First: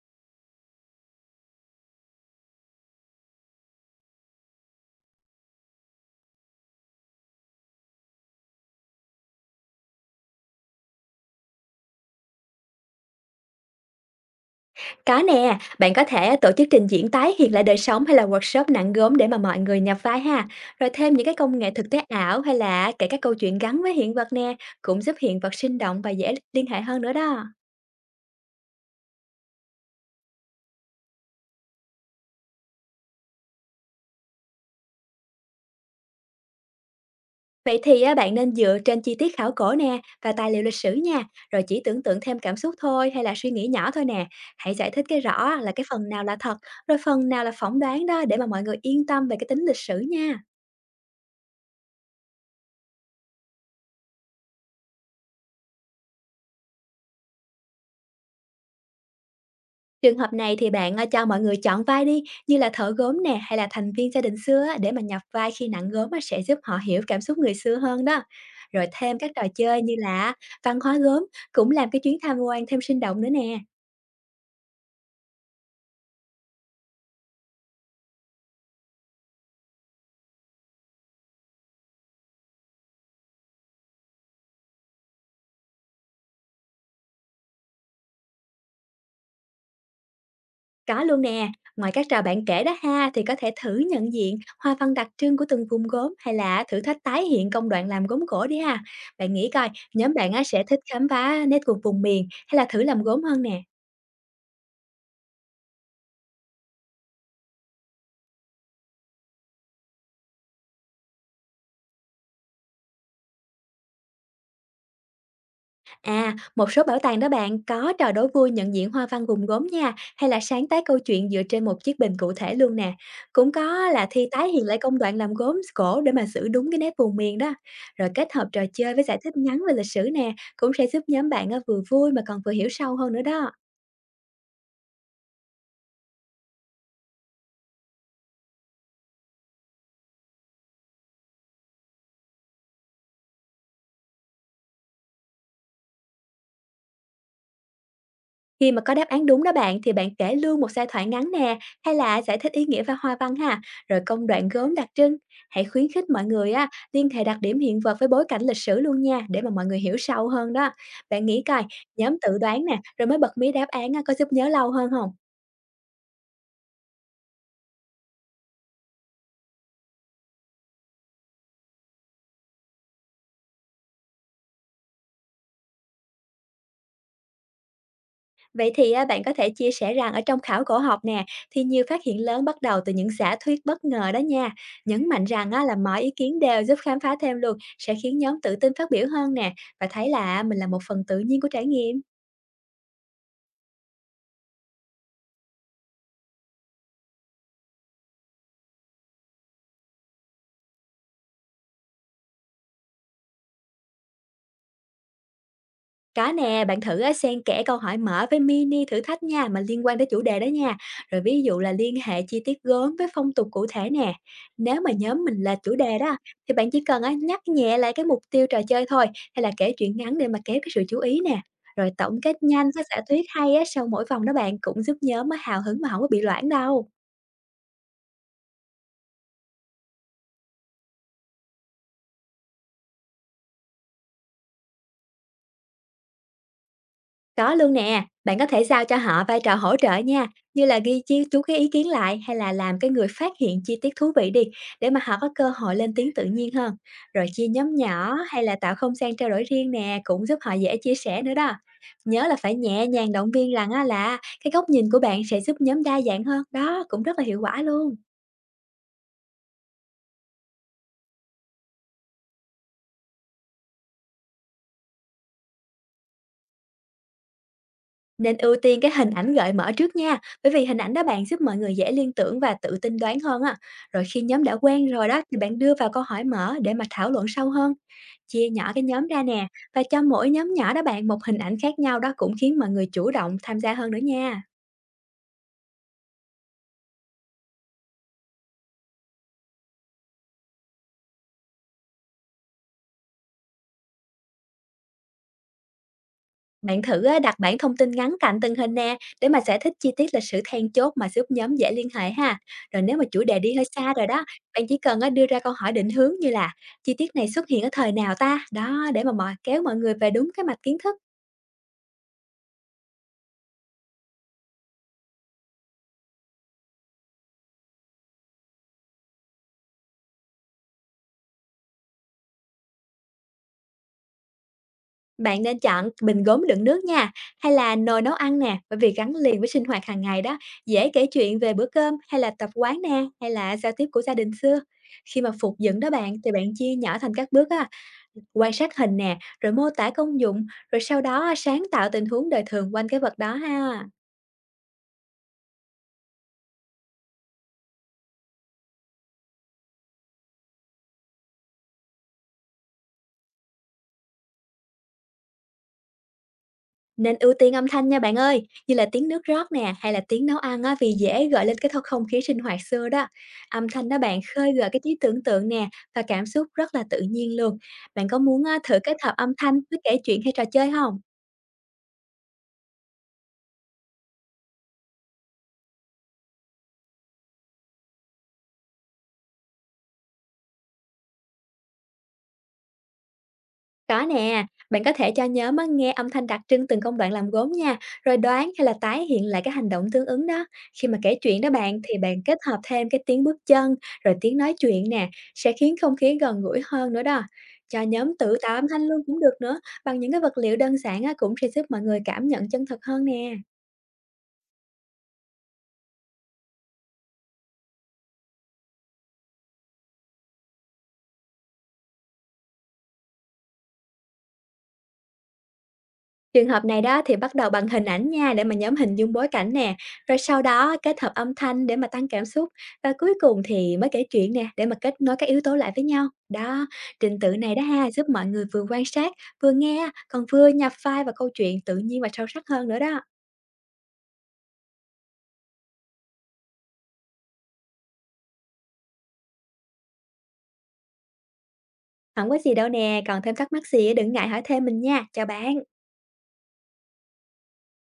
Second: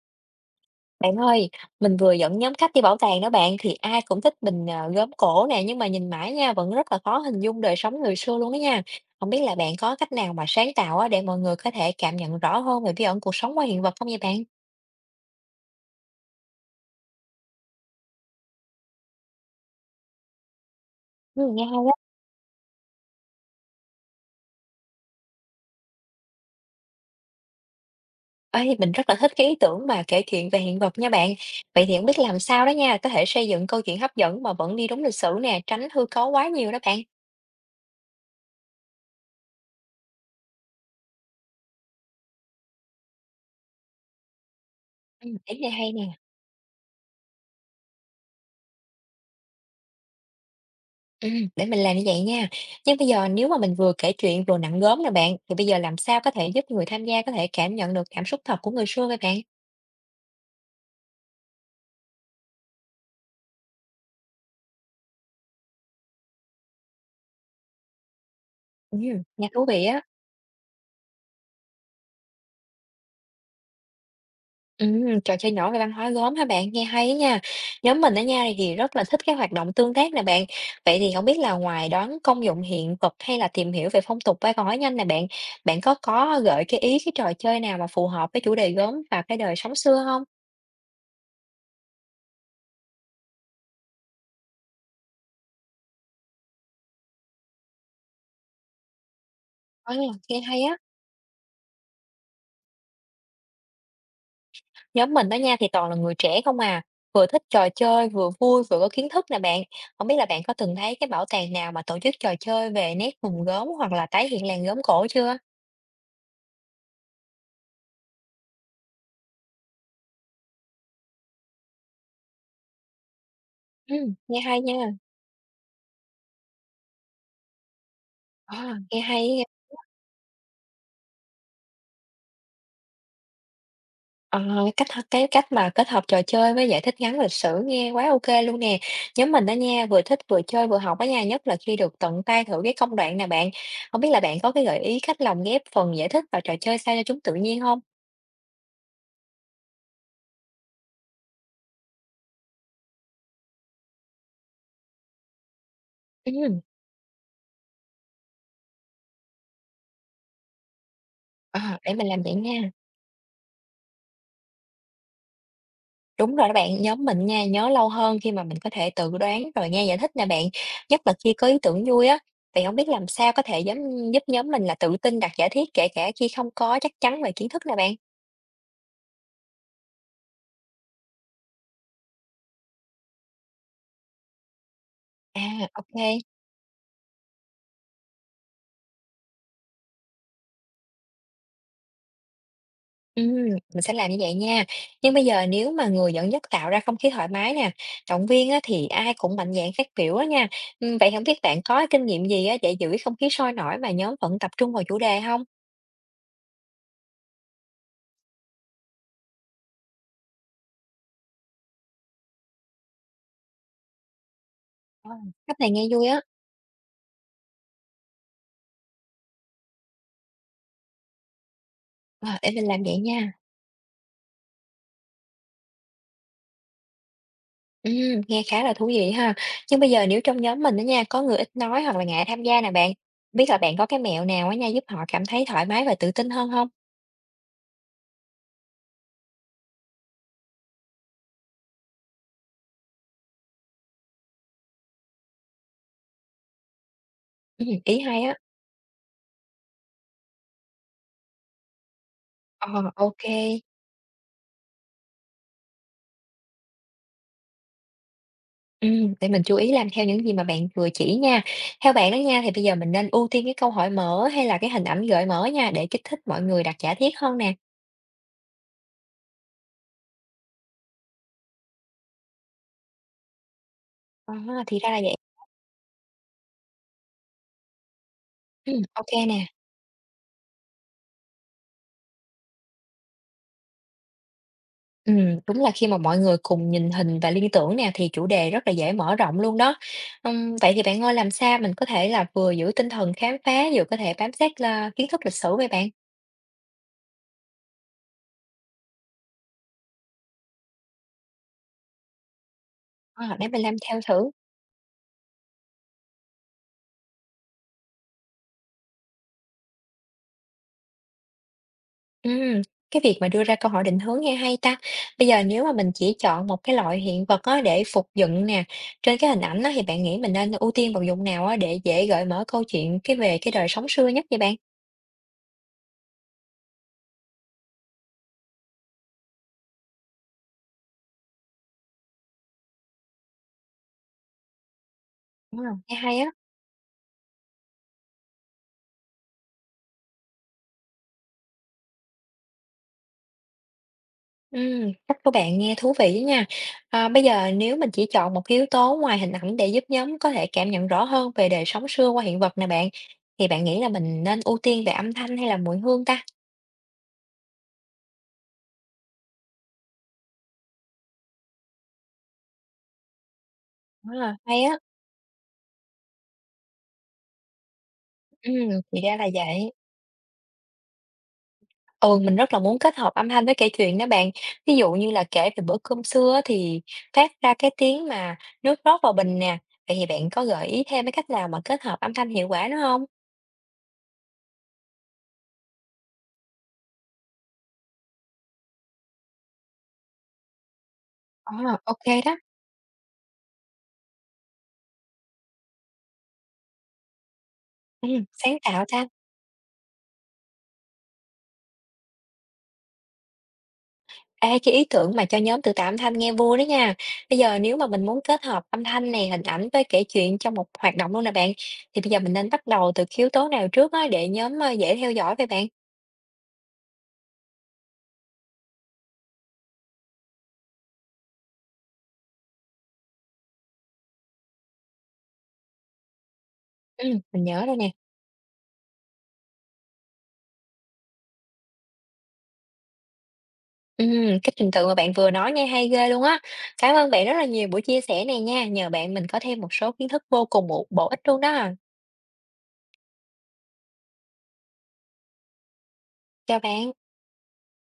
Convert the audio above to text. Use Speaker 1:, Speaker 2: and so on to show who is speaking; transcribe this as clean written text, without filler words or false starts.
Speaker 1: Bạn ơi, mình vừa dẫn nhóm khách đi bảo tàng đó bạn thì ai cũng thích mình gốm cổ nè nhưng mà nhìn mãi nha vẫn rất là khó hình dung đời sống người xưa luôn đó nha. Không biết là bạn có cách nào mà sáng tạo á, để mọi người có thể cảm nhận rõ hơn về bí ẩn cuộc sống qua hiện vật không vậy bạn?
Speaker 2: Có nè, bạn có thể tổ chức trình diễn tái hiện lại đời sống hay là workshop nặng gốm để mà mọi người nhập vai ha. Rồi thêm những cái
Speaker 1: Ừ,
Speaker 2: công
Speaker 1: nghe
Speaker 2: nghệ
Speaker 1: hay
Speaker 2: thực tế
Speaker 1: á.
Speaker 2: ảo hay là kể các câu chuyện gắn với hiện vật nè, cũng giúp hiện vật sinh động và dễ liên hệ hơn nữa đó.
Speaker 1: Ê, mình rất là thích cái ý tưởng mà kể chuyện về hiện vật nha bạn. Vậy thì không biết làm sao đó nha, có thể xây dựng câu chuyện hấp dẫn mà vẫn đi đúng lịch sử nè, tránh hư cấu quá nhiều đó bạn.
Speaker 2: Vậy thì á, bạn nên dựa trên chi tiết khảo cổ nè và tài liệu lịch sử nha, rồi chỉ tưởng tượng thêm cảm xúc thôi hay là suy nghĩ nhỏ thôi nè. Hãy giải thích cái
Speaker 1: Ừ,
Speaker 2: rõ
Speaker 1: ý
Speaker 2: là
Speaker 1: này
Speaker 2: cái
Speaker 1: hay nè.
Speaker 2: phần nào là thật, rồi phần nào là phỏng đoán đó để mà mọi người yên tâm về cái tính lịch sử nha.
Speaker 1: Để mình làm như vậy nha. Chứ bây giờ nếu mà mình vừa kể chuyện vừa nặn gốm nè bạn, thì bây giờ làm sao có thể giúp người tham gia có thể cảm nhận được cảm xúc thật của người xưa vậy bạn?
Speaker 2: Trường hợp này thì bạn, cho mọi người chọn vai đi, như là thợ gốm nè, hay là thành viên gia đình xưa á, để mà nhập vai khi nặng gốm á sẽ giúp họ hiểu cảm xúc người xưa hơn đó. Rồi thêm các trò
Speaker 1: Nghe thú
Speaker 2: chơi
Speaker 1: vị
Speaker 2: như
Speaker 1: á.
Speaker 2: là văn hóa gốm cũng làm cái chuyến tham quan thêm sinh động nữa nè.
Speaker 1: Trò chơi nhỏ về văn hóa gốm hả bạn? Nghe hay á nha. Nhóm mình ở nha thì rất là thích cái hoạt động tương tác nè bạn. Vậy thì không biết là ngoài đón công dụng hiện vật hay là tìm hiểu về phong tục qua câu hỏi nhanh nè bạn, bạn có gợi cái ý cái trò chơi nào mà phù hợp với chủ đề gốm và cái đời sống xưa không?
Speaker 2: Có luôn nè, ngoài các trò bạn kể đó ha, thì có thể thử nhận diện hoa văn đặc trưng của từng vùng gốm, hay là thử thách tái hiện công đoạn làm gốm cổ đi ha. Bạn nghĩ coi,
Speaker 1: À,
Speaker 2: nhóm bạn
Speaker 1: nghe
Speaker 2: á
Speaker 1: hay
Speaker 2: sẽ
Speaker 1: á.
Speaker 2: thích khám phá nét của vùng miền hay là thử làm gốm hơn nè?
Speaker 1: Nhóm mình đó nha thì toàn là người trẻ không à, vừa thích trò chơi, vừa vui, vừa có kiến thức nè bạn. Không biết là bạn có từng thấy cái bảo tàng nào mà tổ chức trò chơi về nét mùn gốm hoặc là tái hiện làng gốm cổ chưa?
Speaker 2: À, một số bảo tàng đó bạn có trò đố vui nhận diện hoa văn vùng gốm nha, hay là sáng tác câu chuyện dựa trên một chiếc bình cụ thể luôn nè. Cũng có
Speaker 1: Ừ,
Speaker 2: là thi
Speaker 1: nghe
Speaker 2: tái
Speaker 1: hay
Speaker 2: hiện lại
Speaker 1: nha.
Speaker 2: công đoạn làm gốm cổ để mà giữ đúng cái nét vùng miền đó. Rồi kết hợp
Speaker 1: À,
Speaker 2: trò chơi
Speaker 1: nghe
Speaker 2: với giải
Speaker 1: hay
Speaker 2: thích
Speaker 1: á.
Speaker 2: ngắn về lịch sử nè, cũng sẽ giúp nhóm bạn á, vừa vui mà còn vừa hiểu sâu hơn nữa đó.
Speaker 1: Ờ, cái cách mà kết hợp trò chơi với giải thích ngắn lịch sử nghe quá ok luôn nè. Nhóm mình đó nha, vừa thích vừa chơi vừa học đó nha, nhất là khi được tận tay thử cái công đoạn nè bạn. Không biết là bạn có cái gợi ý cách lồng ghép phần giải thích vào trò chơi sao cho chúng tự nhiên không?
Speaker 2: Khi mà có đáp án đúng đó bạn thì bạn kể luôn một giai thoại ngắn nè, hay là giải thích ý nghĩa và hoa văn ha, rồi công đoạn gốm đặc trưng. Hãy khuyến khích mọi người
Speaker 1: Ừ,
Speaker 2: á liên hệ đặc điểm hiện vật với bối cảnh lịch sử luôn nha để mà mọi người hiểu sâu hơn đó. Bạn nghĩ coi,
Speaker 1: à, để mình
Speaker 2: nhóm
Speaker 1: làm vậy
Speaker 2: tự đoán
Speaker 1: nha.
Speaker 2: nè rồi mới bật mí đáp án á, có giúp nhớ lâu hơn không?
Speaker 1: Đúng rồi đó bạn, nhóm mình nha, nhớ lâu hơn khi mà mình có thể tự đoán rồi nghe giải thích nè bạn, nhất là khi có ý tưởng vui á. Thì không biết làm sao có thể giúp, giúp nhóm mình là tự tin đặt giả thiết kể cả khi không có chắc chắn về kiến thức nè bạn.
Speaker 2: Vậy thì á, bạn có thể chia sẻ rằng ở trong khảo cổ học nè, thì nhiều phát hiện lớn bắt đầu từ những giả thuyết bất ngờ đó nha. Nhấn mạnh
Speaker 1: À,
Speaker 2: rằng á, là mọi ý
Speaker 1: ok.
Speaker 2: kiến đều giúp khám phá thêm luôn, sẽ khiến nhóm tự tin phát biểu hơn nè, và thấy là mình là một phần tự nhiên của trải nghiệm.
Speaker 1: Ừm, mình sẽ làm như vậy nha. Nhưng bây giờ nếu mà người dẫn dắt tạo ra không khí thoải mái nè, động viên á, thì ai cũng mạnh dạn phát biểu á nha. Vậy không biết bạn có kinh nghiệm gì á, để giữ cái không khí sôi nổi mà nhóm vẫn tập trung vào chủ đề không?
Speaker 2: Có nè, bạn thử á, xen kẽ câu hỏi mở với mini thử thách nha mà liên quan tới chủ đề đó nha. Rồi ví dụ là liên hệ chi tiết gốm với phong tục cụ thể nè. Nếu mà
Speaker 1: À,
Speaker 2: nhóm mình là
Speaker 1: cách này
Speaker 2: chủ
Speaker 1: nghe
Speaker 2: đề
Speaker 1: vui
Speaker 2: đó
Speaker 1: á.
Speaker 2: thì bạn chỉ cần á, nhắc nhẹ lại cái mục tiêu trò chơi thôi hay là kể chuyện ngắn để mà kéo cái sự chú ý nè. Rồi tổng
Speaker 1: À,
Speaker 2: kết
Speaker 1: để
Speaker 2: nhanh
Speaker 1: mình
Speaker 2: với
Speaker 1: làm vậy
Speaker 2: giả thuyết
Speaker 1: nha.
Speaker 2: hay á, sau mỗi vòng đó bạn cũng giúp nhóm á, hào hứng mà không có bị loãng đâu.
Speaker 1: Nghe khá là thú vị ha. Nhưng bây giờ nếu trong nhóm mình đó nha, có người ít nói hoặc là ngại tham gia nè bạn, biết là bạn có cái mẹo nào á nha giúp họ cảm thấy thoải mái và tự tin hơn không?
Speaker 2: Có luôn nè, bạn có thể giao cho họ vai trò hỗ trợ nha, như là ghi chi chú cái ý kiến lại hay là làm cái người phát hiện chi tiết thú vị đi, để mà họ có cơ hội lên tiếng tự nhiên hơn. Rồi chia nhóm
Speaker 1: Ý
Speaker 2: nhỏ
Speaker 1: hay á.
Speaker 2: hay là tạo không gian trao đổi riêng nè, cũng giúp họ dễ chia sẻ nữa đó. Nhớ là phải nhẹ
Speaker 1: Ờ,
Speaker 2: nhàng
Speaker 1: ok.
Speaker 2: động viên rằng á là cái góc nhìn của bạn sẽ giúp nhóm đa dạng hơn, đó cũng rất là hiệu quả luôn.
Speaker 1: Để mình chú ý làm theo những gì mà bạn vừa chỉ nha. Theo bạn đó nha, thì bây giờ mình nên ưu tiên cái câu hỏi mở hay là cái hình ảnh gợi mở nha để kích thích mọi người đặt giả thiết hơn nè.
Speaker 2: Nên ưu tiên cái hình ảnh gợi mở trước nha, bởi vì hình ảnh đó bạn giúp mọi người dễ liên tưởng và tự tin đoán hơn á. Rồi khi
Speaker 1: À,
Speaker 2: nhóm đã
Speaker 1: thì ra
Speaker 2: quen
Speaker 1: là
Speaker 2: rồi
Speaker 1: vậy.
Speaker 2: đó thì bạn đưa vào câu hỏi mở để mà thảo luận sâu hơn. Chia nhỏ cái nhóm
Speaker 1: Ok
Speaker 2: ra
Speaker 1: nè.
Speaker 2: nè và cho mỗi nhóm nhỏ đó bạn một hình ảnh khác nhau đó cũng khiến mọi người chủ động tham gia hơn nữa nha.
Speaker 1: Đúng là khi mà mọi người cùng nhìn hình và liên tưởng nè thì chủ đề rất là dễ mở rộng luôn đó. Vậy thì bạn ơi làm sao mình có thể là vừa giữ tinh thần khám phá vừa có thể bám sát là kiến thức lịch sử vậy bạn?
Speaker 2: Bạn thử á, đặt bản thông tin ngắn cạnh từng hình nè để mà giải thích chi tiết lịch sử then chốt mà giúp nhóm dễ liên hệ ha. Rồi nếu mà chủ
Speaker 1: À,
Speaker 2: đề
Speaker 1: để
Speaker 2: đi
Speaker 1: mình
Speaker 2: hơi
Speaker 1: làm
Speaker 2: xa
Speaker 1: theo
Speaker 2: rồi đó,
Speaker 1: thử.
Speaker 2: bạn chỉ cần á, đưa ra câu hỏi định hướng như là chi tiết này xuất hiện ở thời nào ta? Đó, để mà mọi kéo mọi người về đúng cái mạch kiến thức.
Speaker 1: Ừm, cái việc mà đưa ra câu hỏi định hướng nghe hay ta. Bây giờ nếu mà mình chỉ chọn một cái loại hiện vật á, để phục dựng nè trên cái hình ảnh đó thì bạn nghĩ mình nên ưu tiên vào dụng nào á, để dễ gợi mở câu chuyện cái về cái đời sống xưa nhất vậy bạn?
Speaker 2: Bạn nên chọn bình gốm đựng nước nha, hay là nồi nấu ăn nè, bởi vì gắn liền với sinh hoạt hàng ngày đó, dễ kể chuyện về bữa cơm hay là tập quán nè, hay là giao tiếp của gia đình xưa. Khi mà phục
Speaker 1: Đúng
Speaker 2: dựng
Speaker 1: không?
Speaker 2: đó
Speaker 1: Nghe
Speaker 2: bạn,
Speaker 1: hay
Speaker 2: thì
Speaker 1: á.
Speaker 2: bạn chia nhỏ thành các bước á, quan sát hình nè, rồi mô tả công dụng, rồi sau đó sáng tạo tình huống đời thường quanh cái vật đó ha.
Speaker 1: Cách của bạn nghe thú vị đó nha. À, bây giờ nếu mình chỉ chọn một yếu tố ngoài hình ảnh để giúp nhóm có thể cảm nhận rõ hơn về đời sống xưa qua hiện vật nè bạn, thì bạn nghĩ là mình nên ưu tiên về âm thanh hay là mùi hương ta?
Speaker 2: Nên ưu tiên âm thanh nha bạn ơi, như là tiếng nước rót nè, hay là tiếng nấu ăn á, vì dễ gợi lên cái không khí sinh hoạt xưa đó. Âm thanh đó bạn
Speaker 1: À,
Speaker 2: khơi
Speaker 1: hay
Speaker 2: gợi
Speaker 1: á,
Speaker 2: cái trí tưởng tượng nè, và cảm xúc rất là tự nhiên luôn. Bạn có muốn
Speaker 1: ừ,
Speaker 2: á, thử kết
Speaker 1: thì
Speaker 2: hợp
Speaker 1: ra là
Speaker 2: âm thanh
Speaker 1: vậy.
Speaker 2: với kể chuyện hay trò chơi không?
Speaker 1: Ừ, mình rất là muốn kết hợp âm thanh với kể chuyện đó bạn. Ví dụ như là kể về bữa cơm xưa á thì phát ra cái tiếng mà nước rót vào bình nè. Vậy thì bạn có gợi ý thêm cái cách nào mà kết hợp âm thanh hiệu quả nữa không?
Speaker 2: Có nè, bạn có thể cho nhóm á, nghe âm thanh đặc trưng từng công đoạn làm gốm nha, rồi đoán hay là tái hiện lại cái hành động tương ứng đó. Khi mà kể chuyện đó
Speaker 1: À,
Speaker 2: bạn thì
Speaker 1: ok
Speaker 2: bạn
Speaker 1: đó.
Speaker 2: kết hợp thêm cái tiếng bước chân, rồi tiếng nói chuyện nè, sẽ khiến không khí gần gũi hơn nữa đó. Cho
Speaker 1: Ừ,
Speaker 2: nhóm tự tạo
Speaker 1: sáng
Speaker 2: âm thanh
Speaker 1: tạo
Speaker 2: luôn
Speaker 1: ta.
Speaker 2: cũng được nữa, bằng những cái vật liệu đơn giản á, cũng sẽ giúp mọi người cảm nhận chân thật hơn nè.
Speaker 1: Ê, cái ý tưởng mà cho nhóm từ tạm thanh nghe vui đó nha. Bây giờ nếu mà mình muốn kết hợp âm thanh này, hình ảnh với kể chuyện trong một hoạt động luôn nè bạn, thì bây giờ mình nên bắt đầu từ cái yếu tố nào trước á, để nhóm dễ theo dõi vậy bạn?
Speaker 2: Trường hợp này đó thì bắt đầu bằng hình ảnh nha để mà nhóm hình dung bối cảnh nè, rồi sau đó kết hợp âm thanh để mà tăng cảm xúc và cuối cùng thì mới kể chuyện nè để mà kết nối các yếu tố lại với nhau. Đó,
Speaker 1: Ừ,
Speaker 2: trình tự
Speaker 1: mình
Speaker 2: này đó
Speaker 1: nhớ rồi
Speaker 2: ha
Speaker 1: nè.
Speaker 2: giúp mọi người vừa quan sát, vừa nghe, còn vừa nhập vai vào câu chuyện tự nhiên và sâu sắc hơn nữa đó.
Speaker 1: Ừ, cái trình tự mà bạn vừa nói nghe hay ghê luôn á. Cảm ơn bạn rất là nhiều buổi chia sẻ này nha. Nhờ bạn mình có thêm một số kiến thức vô cùng bổ bổ ích luôn đó.
Speaker 2: Không có gì đâu nè, còn thêm thắc mắc gì á, đừng ngại hỏi thêm mình nha. Chào bạn.
Speaker 1: Chào bạn.